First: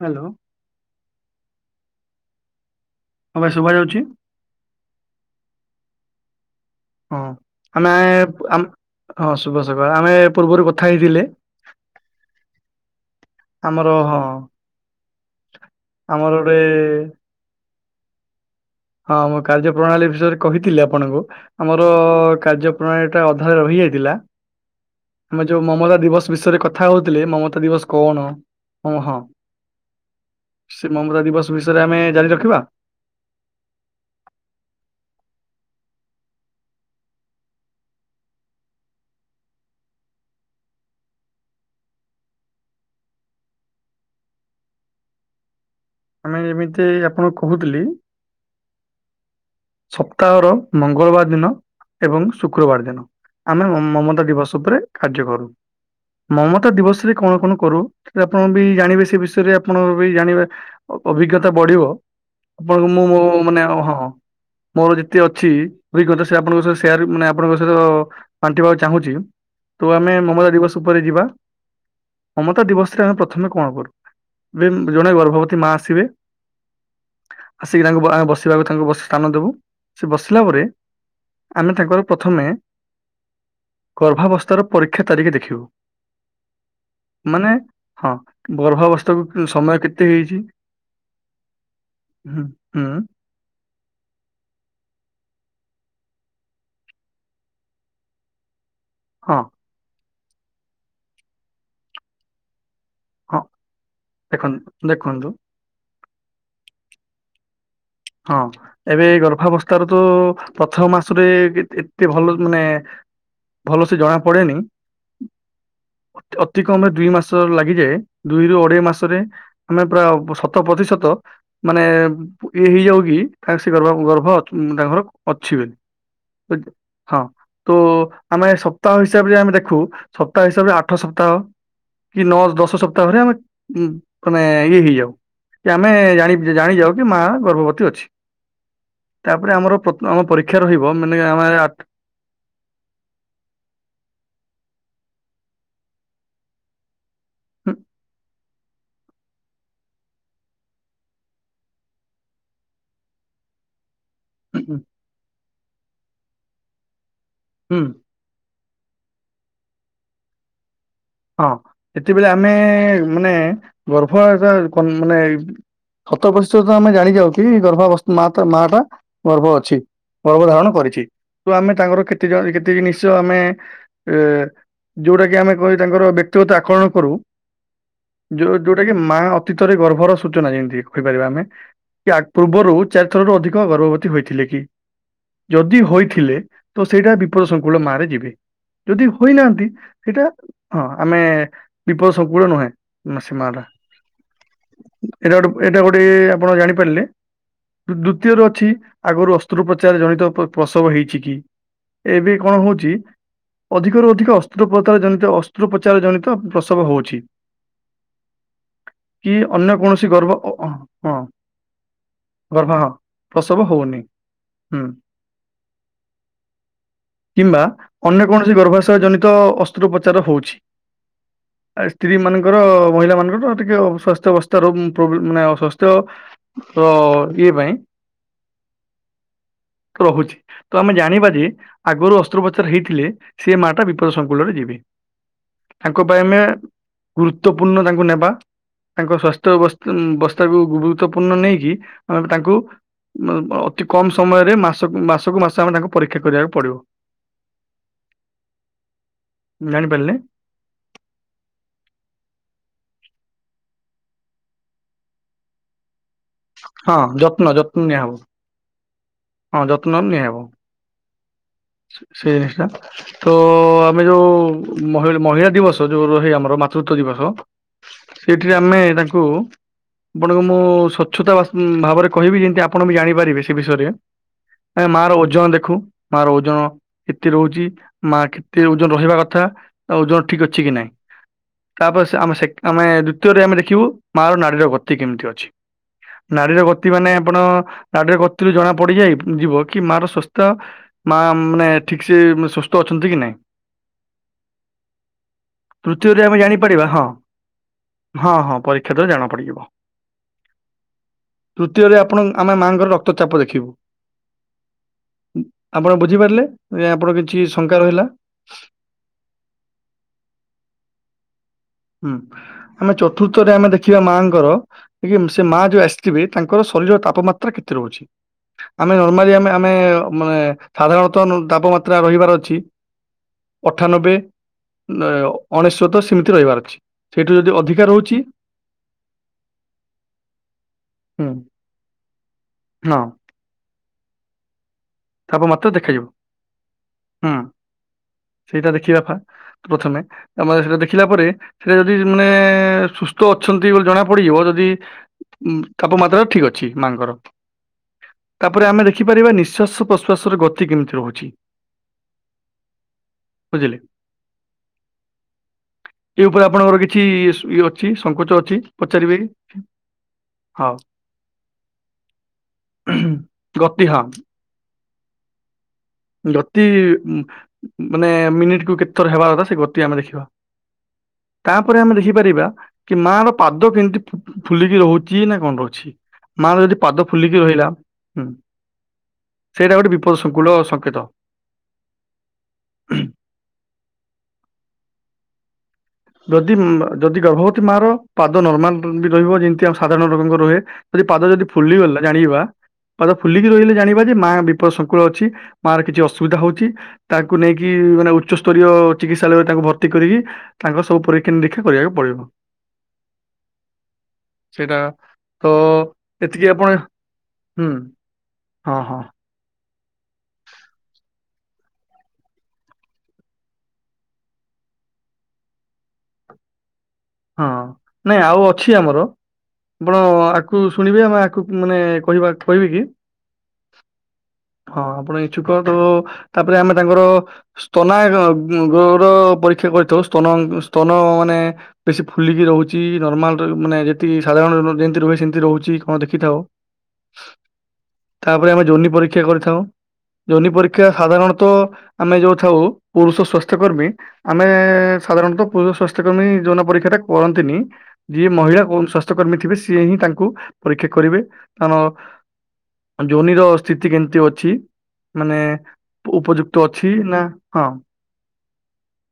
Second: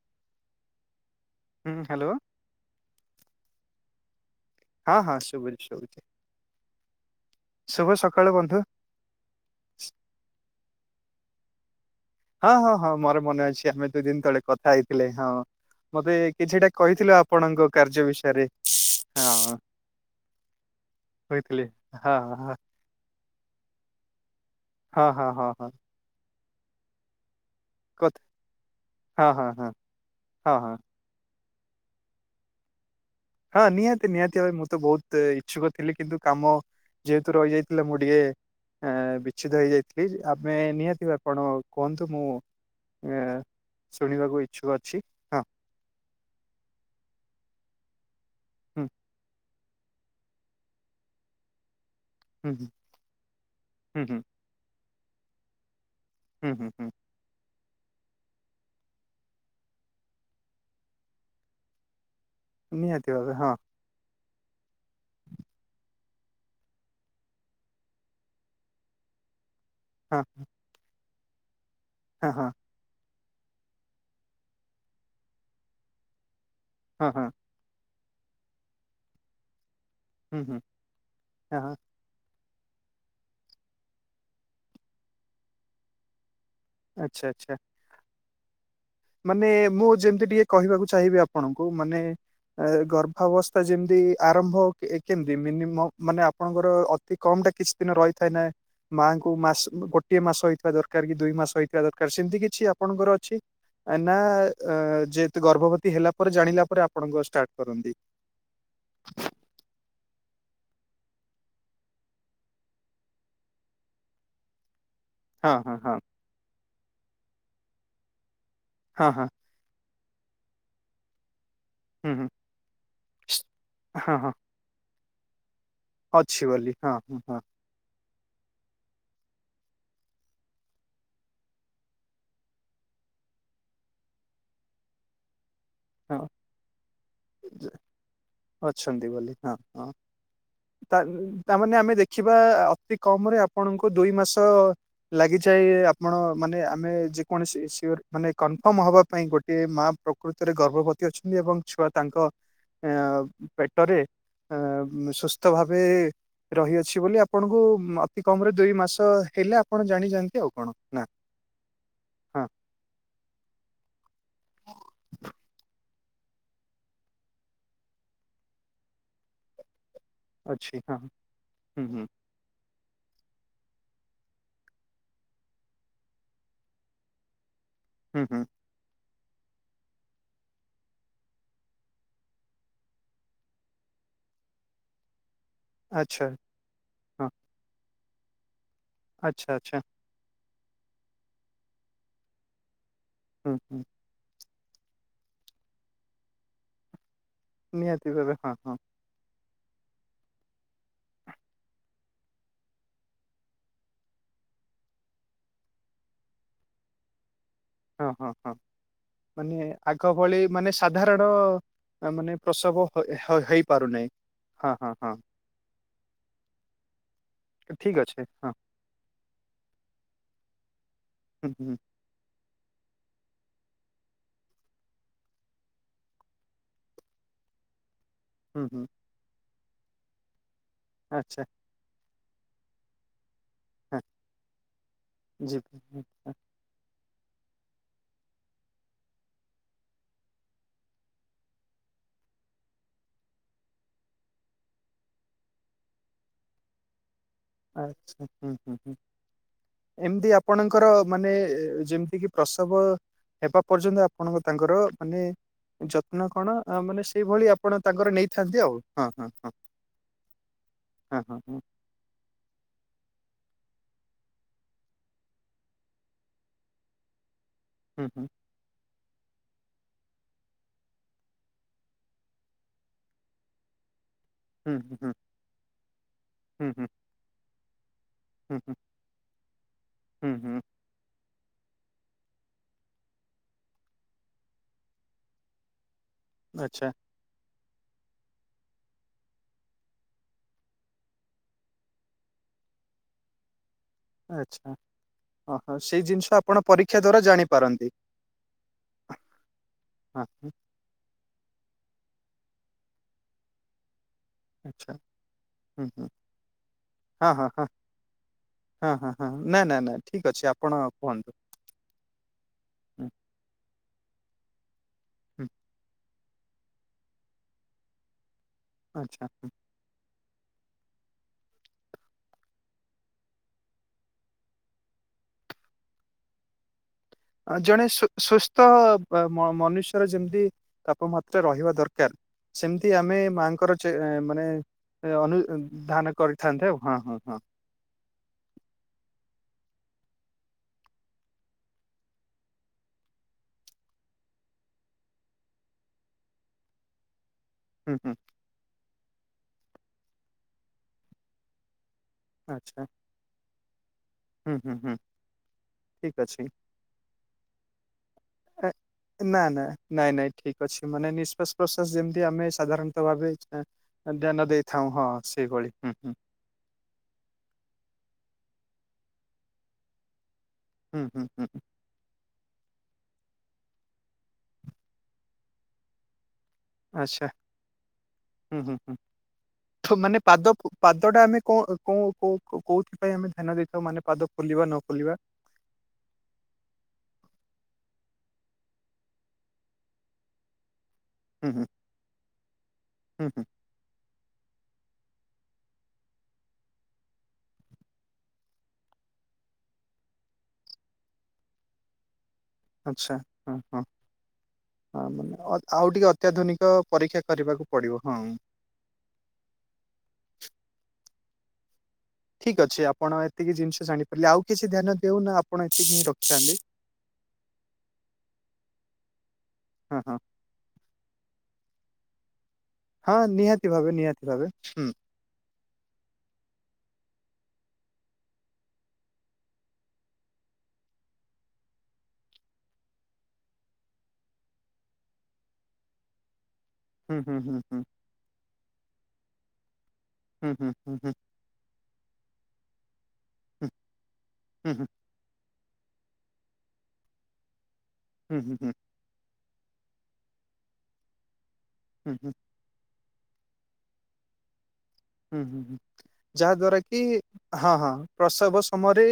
Hello. ହୁଁ hello. ହଁ ଭାଇ ଶୁଭା ଯାଉଛି। ହଁ ହଁ ଶୁବୁଛି ଶୁବୁଛି। ହଁ ଆମେ ହଁ ବନ୍ଧୁ। ଶୁଭ ସକାଳ ଆମେ ପୂର୍ବରୁ କଥା ହେଇଥିଲେ। ହଁ ହଁ ହଁ ମୋର ମନେ ଅଛି ଆମେ ଆମର ଦୁଇ ହଁ ଦିନ ତଳେ କଥା ହେଇଥିଲେ ହଁ ମତେ ଆମର ଗୋଟେ କିଛିଟା କହିଥିଲେ ଆପଣଙ୍କ କାର୍ଯ୍ୟ ବିଷୟରେ? ହଁ ମୁଁ କାର୍ଯ୍ୟ ପ୍ରଣାଳୀ ବିଷୟରେ କହିଥିଲି ଆପଣଙ୍କୁ କହିଥିଲି। ଆମର ହଁ ହଁ କାର୍ଯ୍ୟ କଥାଟା ଅଧାରେ ରହିଯାଇଥିଲା ହଁ ହଁ ଆମେ ହଁ ଯୋଉ ହଁ ମମତା ଦିବସ ବିଷୟରେ କ କଥା ହେଉଥିଲେ ମମତା ଦିବସ କ କୋଉ କଣ ହଁ ହଁ ହଁ। ହଁ ହଁ ସେ ମମତା ଦିବସ ବିଷୟରେ ଆମେ ଜାରି ରଖିବା? ହଁ ନିହାତି ନିହାତି ଭାବେ ମୁଁ ତ ବହୁତ ଇଚ୍ଛୁକ ଥିଲି କିନ୍ତୁ କାମ ଯେହେତୁ ରହିଯାଇଥିଲା ମୁଁ ଟିକେ ବିଚ୍ଛିଦ ହେଇଯାଇଥିଲି ଆମେ ନିହାତି ଆପଣ କୁହନ୍ତୁ ମୁଁ ଶୁଣିବାକୁ ଇଚ୍ଛୁକ ଅଛି। ହଁ ଆମେ ଏମିତି ଆପଣଙ୍କୁ କହୁଥିଲି? ହୁଁ। ସପ୍ତାହର ମଙ୍ଗଳବାର ଦିନ ଏବଂ ହୁଁ ହୁଁ ଶୁକ୍ରବାର ଦିନ ଆମେ ହୁଁ ହୁଁ ମମତା ଦିବସ ଉପରେ କାର୍ଯ୍ୟ କରୁ। ହୁଁ ହୁଁ ମମତା ହୁଁ। ଦିବସରେ କଣ କଣ କରୁ ଆପଣ ବି ଜାଣିବେ ସେ ବିଷୟରେ ଆପଣ ବି ଜାଣିବେ ଅଭିଜ୍ଞତା ବଢିବ ଆପଣ ମୁଁ ନିହାତି ମୋ ଭାବେ ମାନେ ହଁ ମୋର ଯେତେ ଅଛି ଅଭିଜ୍ଞତା ସେ ଆପଣଙ୍କ ସହିତ ସେୟାର ମାନେ ଆପଣଙ୍କ ସହିତ ବାଣ୍ଟିବାକୁ ଚାହୁଁଛି। ତ ଆମେ ହଁ ମମତା ଦିବସ ଉପରେ ଯିବା ହଁ ହଁ ମମତା ଦିବସରେ ଆମେ ପ୍ରଥମେ କଣ କରୁ ଏ ଜଣେ ଗର୍ଭବତୀ ମା ଆସିବେ ହଁ ହଁ। ଆସିକି ତାଙ୍କୁ ବୋ ବସିବାକୁ ତାଙ୍କୁ ସ୍ଥାନ ଦବୁ ସେ ହୁଁ ବସିଲା ହୁଁ ପରେ ହଁ ଆମେ ହଁ ତାଙ୍କର ପ୍ରଥମେ ଗର୍ଭାବସ୍ଥାର ପରୀକ୍ଷା ତାରିଖ୍ ଦେଖିବୁ ଆଚ୍ଛା ମାନେ ଆଚ୍ଛା ହଁ ଗର୍ଭାବସ୍ଥ ମାନେ ମୁଁ ଯେମିତି ଟିକେ କହିବାକୁ ଚାହିଁବି ଆପଣଙ୍କୁ ମାନେ ହୁଁ ହୁଁ ଗର୍ଭାବସ୍ଥା ଯେମିତି ଆରମ୍ଭ କେମତି ମିନିମମ୍ ମାନେ ଆପଣଙ୍କର ଅତି କମ ଟା କିଛି ଦିନ ରହିଥାଏ ନାଁ। ମାଙ୍କୁ ହଁ ମାସ ଗୋଟିଏ ମାସ ହେଇଥିବା ଦରକାର କି ଦୁଇ ମାସ ହେଇଥିବା ଦରକାର ସେମିତି କିଛି ଆପଣଙ୍କର ହଁ ଅଛ? ନା ଦେଖନ୍ତୁ ଦେଖନ୍ତୁ ଯେହେତୁ ଗର୍ଭବତୀ ହେଲା ପରେ ଜାଣିଲା ପରେ ଆପଣଙ୍କ ଷ୍ଟାର୍ଟ କରନ୍ତି। ହଁ ଏବେ ଗର୍ଭାବସ୍ଥାରୁ ତୋ ପ୍ରଥମ ମାସରେ ଏତେ ଭଲ ମାନେ ଭଲ ସେ ଜଣା ପଡେନି ହଁ ହଁ ହଁ। ଅତି କମେ ଦୁଇ ମାସ ଲାଗିଯାଏ ଦୁଇରୁ ଅଢେଇ ହଁ ମାସରେ ହଁ ଆମେ ପ୍ରୁରା ଶତ ପ୍ରତିଶତ ମାନେ ହୁଁ ହୁଁ ଇଏ ହେଇଯାଉ କି ତାଙ୍କ ସେ ଗର୍ ଗର୍ଭ ହଁ ତା ଘର ଅଛିିବେ ଅଛି ବୁଝ- ବୋଲି ହଁ ହଁ। ତ ଆମେ ସପ୍ତାହ ହିସାବରେ ଆମେ ଦେଖୁ ସପ୍ତାହ ହିସାବରେ ଆଠ ସପ୍ତାହ କି ନଅ ଦଶ ସପ୍ତାହରେ ଆମେ ମାନେ ଇଏ ହେଇଯାଉ କି ଆମେ ଜାଣି ହଁ ଜାଣି ଯାଉ କି ମା ଗର୍ଭବତୀ ଅଛି। ଅଛନ୍ତି ବୋଲି ହଁ ତାପରେ ଆମର ହଁ ଆମ ପରୀକ୍ଷା ରହିବ ତା ମାନେ ଆମେ ଆ ତାମାନେ ଦେଖିବା ଅତି କମ୍ ରେ ଆପଣଙ୍କୁ ଦୁଇ ମାସ ଲାଗିଯାଏ ଆପଣ ମାନେ ଆମେ ଯେକୌଣସି ସିୟର ମାନେ କନଫର୍ମ ହେବା ପାଇଁ ଗୋଟିଏ ମା ପ୍ରକୃତିରେ ଗର୍ଭବତୀ ଅଛନ୍ତି ଏବଂ ଛୁଆ ତାଙ୍କ ପେଟରେ ସୁସ୍ଥ ଭାବେ ରହିଅଛି ବୋଲି ଆପଣଙ୍କୁ ହୁଁ ଅ ଅତିକମରେ ଦୁଇ ମାସ ହେଲେ ଆପଣ ଜାଣି ଯାଆନ୍ତି ଆଉ କଣ ନା ୲ ହଁ ସେତେବେଳେ ଆମେ ମାନେ ଗର୍ଭ ଏଭ ମାନେ ସତ ପଶ୍ଚିତ ଆମେ ଜାଣି ଯାଉ କି ଗର୍ଭାବ ମା ମାଟା ଗର୍ଭ ଅଛି। ଗର୍ଭ ଧାରଣ ଅଛି ହଁ କରିଛି ତ ଆମେ ହୁଁ ତାଙ୍କର ହୁଁ ଜଣେ କେତେ ଜିନିଷ ଆମେ ଅ ଯୋଉଟା କି ଆମେ କ ତାଙ୍କର ବ୍ୟକ୍ତିଗତ ଆକଳନ କରୁ ହୁଁ ହୁଁ ଯୋଉ ଯୋଉଟା କି ମା ଅତୀତରେ ଗର୍ଭର ସୂଚନା ଯେମିତି କହିପାରିବା ଆମେ। କି ପୂର୍ବରୁ ଚାରି ଥରରୁ ଅଧିକ ଗର୍ଭବତୀ ହୋଇଥିଲେ କି ଯଦି ଆଚ୍ଛା ହୋଇଥିଲେ ତ ସେଇଟା ହଁ ବିଫଳ ସଂଙ୍କୁଳ ମାରେ ଯିବେ ଯଦି ଆଚ୍ଛା ହୋଇନାହାନ୍ତି ଆଚ୍ଛା ସେଇଟା ହଁ ଆମେ ବିଫଳ ସଂଙ୍କୁଳ ନୁହେଁ ସେ ମା ହୁଁ ଟା। ହୁଁ ଏଇଟା ଗୋଟେ ଏଇଟା ଗୋଟେ ଆପଣ ଜାଣିପାରିଲେ ନିହାତି ଭାବେ ଦ୍ଵିତୀୟରେ ହଁ ଅଛି ହଁ ଆଗରୁ ଅସ୍ତ୍ରୋପଚାର ଜଡିତ ପ୍ରସବ ହେଇଛି କି ଏବେ କଣ ହଉଛି ଅଧିକରୁ ଅଧିକ ଅସ୍ତପତାର ଜନିତ ଅ ଶତ୍ରୋପଚାର ଜନିତ ପ୍ରସବ ହଉଛି। ହଁ ହଁ ହଁ କି ମାନେ ଅନ୍ୟ କୌଣସି ଆଗ ଗର୍ଭ ଭଳି ଅ- ମାନେ ଅ- ହଁ ସାଧାରଣ ମାନେ ଗର୍ଭ ପ୍ରସବ ହଁ ହ ପ୍ରସବ ହେଇ ହଉନି ପାରୁନେହିଁ ହଁ ହୁଁ ହଁ ହଁ। କିମ୍ବା ଠିକ ଅଛି ଅନ୍ୟ ହଁ କୌଣସି ଗର୍ଭାଶୟ ଜନିତ ଅସ୍ତ୍ରୋପଚାର ହଉଛି। ହୁଁ ହୁଁ। ସ୍ତ୍ରୀ ମାନଙ୍କର ମହିଳା ମାନଙ୍କର ଟିକେ ଅ ସ୍ୱାସ୍ଥ୍ୟ ଅବସ୍ଥାରବ୍ଲେ ମାନେ ଅସ୍ୱାସ୍ଥ୍ୟ ହ ଇଏ ପାଇଁ ହୁଁ ହୁଁ। ରହୁଛି ତ ଆମେ ଜାଣିବା ଆଚ୍ଛା ଯେ ଆଗରୁ ଅସ୍ତ୍ରୋପଚାର ହେଇଥିଲେ ସିଏ ମାଟା ହଁ ବିପଦ ସଂକୁଳରେ ଯିବେ। ଯିବି। ତାଙ୍କ ପାଇଁ ଆମେ ଗୁରୁତ୍ୱପୂର୍ଣ୍ଣ ତାଙ୍କୁ ନେବା ତାଙ୍କ ସଵାସ୍ଥ୍ୟସ୍ ଅବସ୍ଥାକୁ ଗୁରୁତ୍ୱପୂର୍ଣ୍ଣ ନେଇକି ଆମେ ତାଙ୍କୁ ଅତି କମ୍ ସମୟରେ ମାସକୁ ମାସକୁ ମାସ ଆମେ ତାଙ୍କୁ ପରୀକ୍ଷା କରିବାକୁ ପଡ଼ିବ। ଆଚ୍ଛା ହୁଁ ହୁଁ ହୁଁ ଜାଣିପାରିଲେ ଏମିତି ଆପ ଆପଣଙ୍କର ମାନେ ଯେମିତି କିି ପ୍ରସବ ହେବା ପର୍ଯ୍ୟନ୍ତ ଆପଣଙ୍କୁ ତାଙ୍କର ମାନେ ଯତ୍ନ କଣ ଆ ହଁ ମାନେ ଯତ୍ନ ସେଇଭଳି ଯତ୍ନ ଆପଣ ନିଆହବ ତାଙ୍କର ନେଇଥାନ୍ତି ଆଉ ହଁ ହଁ। ହଁ ଯତ୍ନ ନିଆ ହବ। ହଁ ହଁ ହଁ। ସେଏସା ତ ଆମେ ଯୋଉ ମହିଳ୍ ମହିଳା ଦିବସ ଯୋଉ ରହେ ଆମର ମାତୃତ୍ୱ ଦିବସ ହୁଁ ହୁଁ। ସେଇଠିରେ ଆମେ ତାଙ୍କୁ ବନେକଅ ମୁଁ ସ୍ୱଚ୍ଛତା ଭାଷ୍ ଉଁ ଭାବରେ କହିବି ଯେନ୍ତି ଆପଣ ବି ଜାଣିପାରିବେ ସେ ବିଷୟରେ। ହୁଁ ଆ ଏ ହୁଁ ହୁଁ ମାର ଓଜନ ଦେଖୁ ମାର ଓଜନ ହୁଁ ହୁଁ ହୁଁ କେତେ ରହୁଚି। ମା ହୁଁ କେତେ ହୁଁ ଓଜନ ରହିବା କଥା ତା ଓଜ ହୁଁ ଠିକ୍ ହୁଁ ଅଛି କି ନାଇଁ। ତାପରେ ସେ ଆମେ ସେକ୍ ଆମେ ଦୁତୀୟରେ ଆମେ ଦେଖିବୁ ମାର ନାଡିର ଗତି କେମିତି ଅଛି। ନାଡିର ଆଚ୍ଛା ଗତି ମାନେ ଆପଣ ନାଡିର ଗତିରୁ ଜଣା ପଡିଯାଏ ବୁ ଉଁ ଯିବ କି ମାର ସ୍ବସ୍ତା ମା ମାନେ ଠିକ୍ ସେ ସ୍ଵସ୍ତ ଅଛନ୍ତି କି ନାଇଁ। ଆଚ୍ଛା। ଓ ହୋ ସେଇ ତୃତୀୟରେ ଜିନିଷ ଆମେ ଆପଣ ଜାଣିପାରିବା ପରୀକ୍ଷା ହଁ ଦ୍ଵାରା ଜାଣିପାରନ୍ତି। ହଁ ହଁ ପରୀକ୍ଷା ଦ୍ଵାରା ଜଣା ପଡିଯିବ। ଆଁ ଇଁ। ତୃତୀୟରେ ଆପଣ ଉଁ ଆମ ମାଆଙ୍କର ରକ୍ତଚାପ ଦେଖିବୁ। ଆଚ୍ଛା। ହୁଁ ଆପଣ ହୁଁ ବୁଝିପାରିଲେ ରେ ଆପଣ ହଁ କିଛି ହଁ ହଁ ଶଙ୍କା ରହିଲା। ହଁ ହଁ ହଁ ନା ନା ନା ଠିକ୍ ଅଛି ଆପଣ କୁହନ୍ତୁ। ହୁଁ ଆମେ ହୁଁ ଚଥୁର୍ଥରେ ଆମେ ଦେଖିବା ମାଙ୍କର କି ଉଁ ସେ ହୁଁ ମାଆ ଯୋଉ ଆସ୍ ଥିବେ ତାଙ୍କର ଶରୀର ତାପମାତ୍ରା କେତେ ରହୁଛି। ଆମେ ଆଚ୍ଛା ନର୍ମାଲି ହୁଁ ଆମେ ଆମେ ଏ ମା ଏ ସାଧାରଣତଃ ନୁ ତାପମାତ୍ରା ରହିବାର ଅଛି ଅଠାନବେ ନା ଏ ଅ ଅଣେଶୋତ ସିମିତି ରହିବାର ଅକ୍ସି। ଆ ଜଣେ ସୁ ସୁସ୍ତ ବ୍ ଆ ମ ମନୁଷ୍ୟର ଯେମତି ହୁଁ ତାପମାତ୍ରା ରହିବା ଦରକାର୍ ସେମତି ହଁ ଆମେ ମାଆଙ୍କର ଚେ ଏଁ ମାନେ ଏ ଅନୁ ଉଁ ତାପମାତ୍ରା ଉଁ ଦେଖାଯିବ ଧାନ କରିଥାନ୍ତେ ଆଉ ହଁ ହଁ ହୁଁ ହଁ। ସେଇଟା ଦେଖିବା ଫା ପ୍ରଥମେ ଆମର ସେଇଟା ଦେଖିଲା ପରେ ସେ ଯଦି ମାନେ ସୁସ୍ତ ଅଛନ୍ତି ବୋଲି ଜଣାପଡିଯିବ ଯଦି ଉଁ ତାପମାତ୍ରା ଠିକ୍ ଅଛି ମାଆଙ୍କର। ହୁଁ ହୁଁ। ତାପରେ ଆମେ ଦେଖିପାରିବା ନିଶ୍ୱାସ ପ୍ରଶ୍ୱାସର ଗତି କେମିତି ରହୁଛି। ଆଚ୍ଛା। ବୁଝିଲେ। ହୁଁ ହୁଁ ହୁଁ। ଠିକ୍ ଏଇ ଅଛି। ଉପରେ ଆପଣଙ୍କର କିଛି ଇଏ ସୁ ଇଏ ଅଛି ସଙ୍କୋଚ ଅଛି ଏ, ପଚାରିବେ। ନା ନା ନାଇଁ ନାଇ। ଠିକ୍ ହଁ। ଅଛି ମାନେ ନିଶ୍ୱାସ ପ୍ରଶ୍ୱାସ ଯେମତି ଆମେ ସାଧାରଣତଃ ଭାବେ ଏଁ ଗତି ହଁ ଧ୍ୟାନ ଦେ ଥାଉଁ ହଁ ସେଇଭଳି ହୁଁ ହୁଁ। ଦତି ଉଁ ଉଁ ଉଁ ମାନେ ମିନିଟକୁ କେତେଥର ହେବା ଆବଶ୍ୟ ସେ ଗତି ଆମେ ଦେଖିବା। ହୁଁ ହୁଁ ହୁଁ। ପରେ ଆମେ ଦେଖିପାରିବା କି ମାର ପାଦ କିନ୍ତି ଫୁ ଫୁ ଫୁଲିକି ରହୁଚି ନାଁ କଣ ରହୁଛି। ମାର ଯଦି ପାଦ ଆଚ୍ଛା ଫୁଲିକି ରହିଲା ହୁଁ ହୁଁ ହୁଁ ହୁଁ ସେଇଟା ଗୋଟେ ଠୁ ବିପଦ ମାନେ ପାଦ ସଙ୍କୁଳ ସ ପାଦଟା ଆମେ କଁ କଁ କୋଉ କୋଉ କୋଉଥିପାଇଁ ଆମେ ଧ୍ୟାନ ଦେଇଥାଉ ମାନେ ପାଦ ଫୁଲିବା ନ ଫୁଲିବା। ଯଦି ଉଁ ମା ଯଦି ଗର୍ଭବତୀ ମାର ପାଦ ନର୍ମାଲ ଇନ୍ତି ରହିବ ଯିନ୍ତି ଆମ ସାଧାରଣ ଲୋକଙ୍କ ରହେ ଯଦି ପାଦ ଯଦି ହୁଁ ହୁଁ ଫୁଲିଗଲା ଜାଣିବା ପାଦ ହୁଁ ହୁଁ ଫୁଲିକି ରହିଲେ ଜାଣି ବା ଯେ ମା ବିପଦ ସଂଙ୍କୁଳ ଅଛି ମାର କିଛି ଅସୁବିଧା ହଉଛି। ତାକୁ ନେଇକି ମାନେ ଉଚ୍ଚସ୍ତରୀୟ ଚିକିତ୍ସାଳୟରେ ତାକୁ ଭର୍ତ୍ତି କରିକି ତାଙ୍କର ସବୁ ପରୀକ୍ଷା ନିରୀକ୍ଷା କରିବାକୁ ପଡିବ। ଆଚ୍ଛା ହଁ ହଁ। ସେଇଟା ହଁ ମାନେ ତ ଆଉ ଟିକେ ଏତିକି ଆପଣ ଅତ୍ୟାଧୁନିକ ପରୀକ୍ଷା ହୁଁ କରିବାକୁ ପଡିବ ହଁ। ହଁ ହଁ। ଠିକ୍ ଅଛି ଆପଣ ଏତିକି ଜିନିଷ ଜାଣିପାରିଲେ ଆଉ କିଛି ଧ୍ୟାନ ଦଉ ନା ଆପଣ ଏତିକି ହିଁ ରଖିଥାନ୍ତି। ହଁ ନାଇଁ ଆଉ ଅଛି ଆମର ହଁ ଆପଣ ହଁ। ‌ଆ କୁ ଶୁଣିବେ ଆମେ ଆକୁ ମାନେ କହିବା କହିବେ କି? ହଁ -ନିହାତି ଭାବେ ନିହାତି ଭାବେ ହୁଁ। ଛୁକ [unintelligible] ତାପରେ ଆମେ ତାଙ୍କର ସ୍ତନାୟକ [unintelligible] ପରୀକ୍ଷା କରିଥାଉ ସ୍ତନ ସ୍ତନ ମାନେ ବେଶୀ ଫୁଲିକି ରହୁଚି ନର୍ମାଲରେ ମାନେ ଯେତିକି ସାଧାରଣ ଯେମିତି ରୁହେ ସେମିତି ରହୁଚି କଣ ଦେଖିଥାଅ। ହୁଁ ହୁଁ ହୁଁ ହୁଁ। ତାପରେ ଆମେ ଯୋନି ପରୀକ୍ଷା କରିଥାଉ ଯୋନି ହୁଁ ହୁଁ ପରୀକ୍ଷା ହୁଁ ସାଧାରଣ ଆମେ ଯୋଉ ଥାଉ ପୁରୁଷ ସ୍ଵାସ୍ଥକର୍ମୀ ଆମେ ହୁଁ ହୁଁ। ସାଧାରଣତ ପୁରୁଷ ସ୍ଵାସ୍ଥକର୍ମୀ ଯୌନ ପରୀକ୍ଷା ଟା କରନ୍ତିନି ଯିଏ ହୁଁ ହୁଁ ହୁଁ ହୁଁ ମହିଳା ହୁଁ ଓ ସ୍ଵାସ୍ ସ୍ଥକର୍ମୀ ଥିବେ ସିଏ ହିଁ ତାଙ୍କୁ ପରୀକ୍ଷା କରିବେ କାରଣ ହୁଁ ହୁଁ। ଯୋନି ର ସ୍ଥିତି କେମିତି ଅଛି? ମାନେ ହୁଁ ହୁଁ ହୁଁ ଉପଯୁକ୍ତ ଯାହାଦ୍ୱାରା ଅଛି କି ନା ହଁ ହଁ। ପ୍ରସବ ସମୟରେ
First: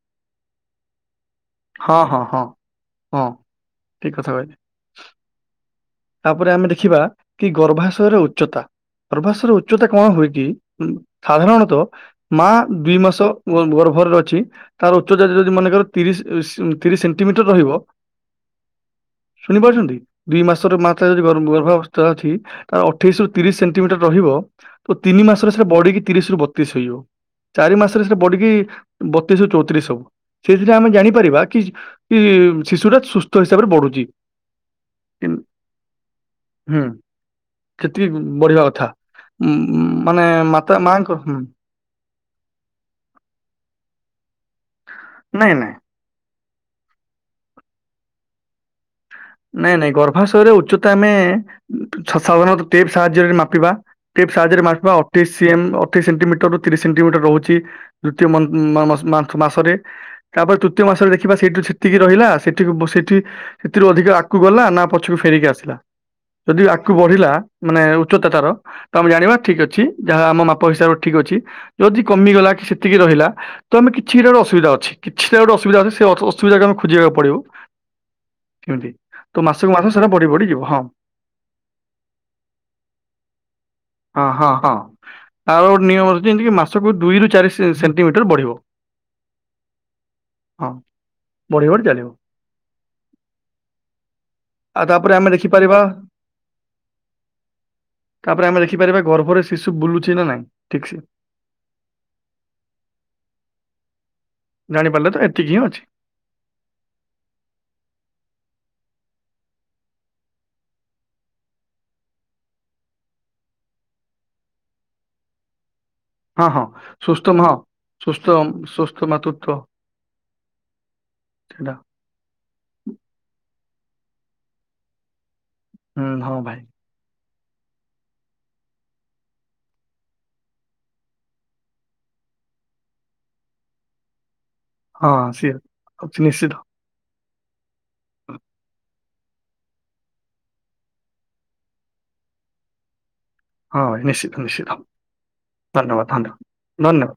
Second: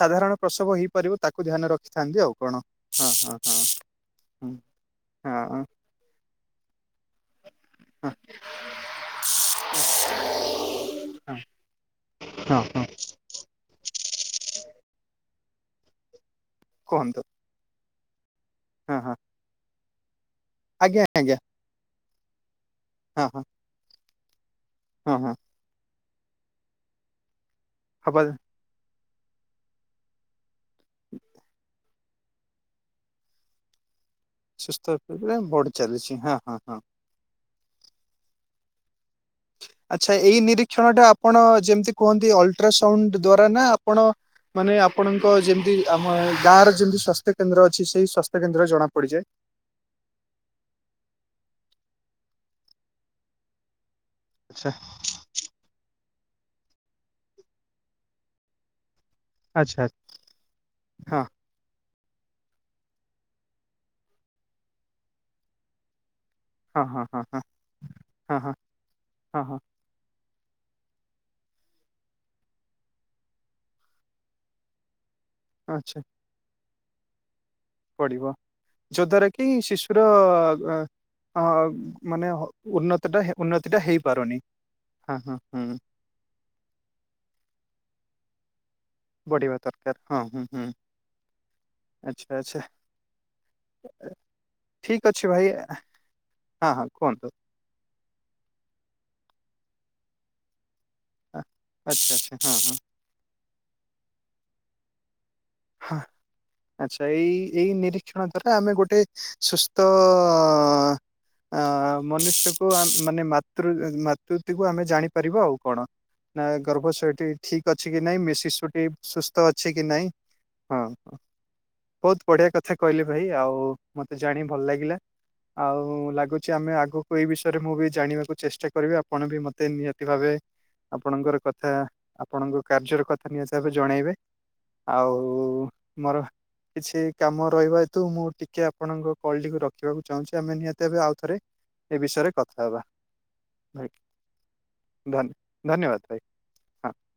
ସାଧାରଣ ପ୍ରସବ ହେଇପାରିବ ତାକୁ ଧ୍ୟାନ ହଁ ହଁ ରଖିଥାନ୍ତି ଆଉ ହଁ କଣ ହଁ ହଁ ଠିକ କଥା କହିଲେ। ହଁ ହଁ ହଁ। ତାପରେ ଆମେ ଦେଖିବା କି ହଁ ଗର୍ଭାଶୟରେ ଉଚ୍ଚତା। ଗର୍ଭାଶୟର ଉଚ୍ଚତା କଣ ହୁଏକି ଉଁ ସାଧାରଣତ ମା ହଁ ହଁ ଦୁଇ ମାସ ଗଭ ଗର୍ଭରେ ଅଛି ତାର ଉଚ୍ଚତା ଯଦି ମନେକର ତିରିଶ୍ ତିରିଶ୍ କୁହନ୍ତୁ ସେଣ୍ଟିମିଟର ରହିବ ହଁ ହଁ ଶୁଣିପାରୁଚନ୍ତି ଦୁଇ ମାସରେ ମା ଆଜ୍ଞା ତା ଯଦି ଆଜ୍ଞା ଗର୍ ଗର୍ଭାବସ୍ଥା ଅଛି। ତ ଅଠେଇଶ୍ ହଁ ରୁ ହଁ ତିରିଶ୍ ସେଣ୍ଟିମିଟର ରହିବ ତ ହଁ ତିନି ହଁ ମାସରେ ସେଟା ବଢିକି ତିରିଶ ରୁ ବତିଶ ହେଇଯିବ। ଚାରି ମାସରେ ସେଟା ହବା ବଡିକି ବତିଶ୍ ରୁ ଚଉତିରିଶ୍ ହବ ସେଇଥିରୁ ଯଦି ଆମେ ଜାଣିପାରିବା କି ଉଁ ଶିଶୁ ଟା ସୁସ୍ଥ ହିସାବରେ ବଢୁଚି। ସୁସ୍ଥ ପିଲା ବଢି ଚାଲିଚି ହଁ। ହଁ ହଁ। ହୁଁ ସେତିକି ବଢିବା କଥା। ଉଁ ଆଚ୍ଛା ମାନେ ଏଇ ମାତା ନିରୀକ୍ଷଣ ଟା ମାଆଙ୍କ ହୁଁ ଆପଣ ଯେମିତି କୁହନ୍ତି ଅଲଟ୍ରାସାଉଣ୍ଡ୍ ଦ୍ଵାରା ନା ଆପଣ ମାନେ ଆପଣଙ୍କ ନାଇଁ ନାଇଁ। ଯେମିତି ଆମ ଗାଁ ର ଯେମିତି ସ୍ୱାସ୍ଥ୍ୟ କେନ୍ଦ୍ର ଅଛି ସେଇ ସ୍ୱାସ୍ଥ୍ୟ କେନ୍ଦ୍ରରେ ଜଣା ପଡିଯାଏ। ନାଇଁ ନାଇଁ ଗର୍ଭାଶୟରେ ଉଚ୍ଚତା ଆମେ ଉଁ ସାଧାରଣତଃ ଟେପ୍ ସାହାଯ୍ୟରେ ମାପିବା। ଟିପ୍ ସାହାଯ୍ୟ ରେ ମାପିବା ଅ [unintelligible] ଅଠେଇଶ୍ ସେଣ୍ଟିମିଟର ରୁ ତିରିଶ୍ ସେଣ୍ଟିମିଟର ରହୁଚି [unintelligible] ମାସରେ ଆଚ୍ଛା ଆଚ୍ଛା ତାପରେ ତୃତୀୟ ମାସରେ ଦେଖିବା ହଁ ସେଇଠୁ ସେତିକି ରହିଲା ସେଠୁ ସେଠି ସେଥିରୁ ଅଧିକ ଆ ଗକୁ ଗଲା ନା ପଛକୁ ଫେରିକି ଆସିଲା। ଯଦି ଆଗକୁ ହଁ ହଁ ବଢିଲା ହଁ ମାନେ ଉଚ୍ଚତା ହଁ ତାର ହଁ ତ ଆମେ ଜାଣିବା ହଁ ହଁ ହଁ ଠିକ୍ ଅଛି। ଯାହା ଆମ ମାପ ହିସାବରେ ଠିକ୍ ଅଛି ଯଦି କମିଗଲା କି ସେତିକି ରହିଲା ତ ଆମେ କିଛିଟା ଗୋଟେ ଅସୁବିଧା ଅଛି କିଛିଟା ଗୋଟେ ଅସୁବିଧା ଆଚ୍ଛା ଅଛି ଅସୁବିଧାକୁ ‌ଆମକୁ ଖୋଜିବାକୁ ପଡିବ। ପଡିବ ସେମିତି ଯ ଦ୍ଵାରା ତ କି ମାସକୁ ମାସ ଶିଶୁର ସେଟା ବଢି ବଢିଯିବ ହଁ ଅ ଅ ମାନେ ଉନ୍ନତିଟା ହଁ ଉନ୍ନତିଟା ହଁ ହେଇପାରୁନି ହଁ ହଁ ହଁ ହଁ। [unintelligible] ମାସକୁ ଦୁଇ ରରୁ ଚାରି ସେ-ସେଣ୍ଟିମିଟର ବଢିବ। ବଢିବା ଦରକାର। ହଁ, ହୁଁ, ହୁଁ, ବଢି ବଢି ଚାଲିବ। ଆଛା। ଆଚ୍ଛା। ଆଉ ଠିକ ତାପରେ ଆମେ ଅଛି ଭାଇ ଦେଖିପାରିବା ହଁ ହଁ କୁହନ୍ତୁ। ତାପରେ ଆମେ ଦେଖିପାରିବା ଗର୍ଭରେ ଶିଶୁ ବୁଲୁଛି ନା ନାଇଁ ଠିକ୍ ସେ। ହଁ, ଆଚ୍ଛା ଆଚ୍ଛା ହଁ, ହଁ,। ଜାଣିପାରିଲେ ତ ଏତିକି ହିଁ ଅଛି। ହଁ। ଆଚ୍ଛା ଏଇ ଏଇ ନିରୀକ୍ଷଣ ଦ୍ଵାରା ଆମେ ଗୋଟେ ସୁସ୍ଥ ଅ ମନୁଷ୍ୟକୁ ମାନେ ମାତୃ ମାତୃତ୍ଵ ଆମେ ଜାଣିପାରିବା ଆଉ କଣ। ନା ହଁ ହଁ ସୁସ୍ଥ ଗର୍ଭଶୟଟି ହଁ ଠିକ୍ ଅଛି କି ନାଇଁ? ସୁସ୍ଥ ମେ ଶିଶୁଟି ସୁସ୍ଥ ମାତୃତ୍ୱ ଅଛି କି ନାଇଁ? ହଁ, ହଁ, ସେଟା ବହୁତ ବଢିଆ କଥା କହିଲେ ଭାଇ ଆଉ ମତେ ଜାଣି ଭଲ ଲାଗିଲା। ହୁଁ ଆଉ ହଁ ଲାଗୁଛି ଭାଇ ଆମେ ଆଗକୁ ଏଇ ବିଷୟରେ ମୁଁ ବି ଜାଣିବାକୁ ଚେଷ୍ଟା କରିବି ଆପଣ ବି ମତେ ନିହାତି ଭାବେ ଆପଣଙ୍କର କଥା ଆପଣଙ୍କ କାର୍ଯ୍ୟର କଥା ନିହାତି ଭାବେ ଜଣେଇବେ ଆଉ ହଁ, ସିଓର ମୋର ନିଶ୍ଚିତ। କିଛି କାମ ରହିବା ହେତୁ, ମୁଁ ଟିକେ ଆପଣଙ୍କ କଲଟିକୁ ରଖିବାକୁ ଚାହୁଁଛି ଆମେ ନିହାତି ଭାବେ ଆଉଥରେ ଏ ବିଷୟରେ କଥା ହେବା। ହଁ, ଭାଇ ନିଶ୍ଚିତ, ନିଶ୍ଚିତ, ଧନ୍ୟ ଧନ୍ୟବାଦ, ଭାଇ ହଁ। ଧନ୍ୟବାଦ, ଧନ୍ୟବାଦ।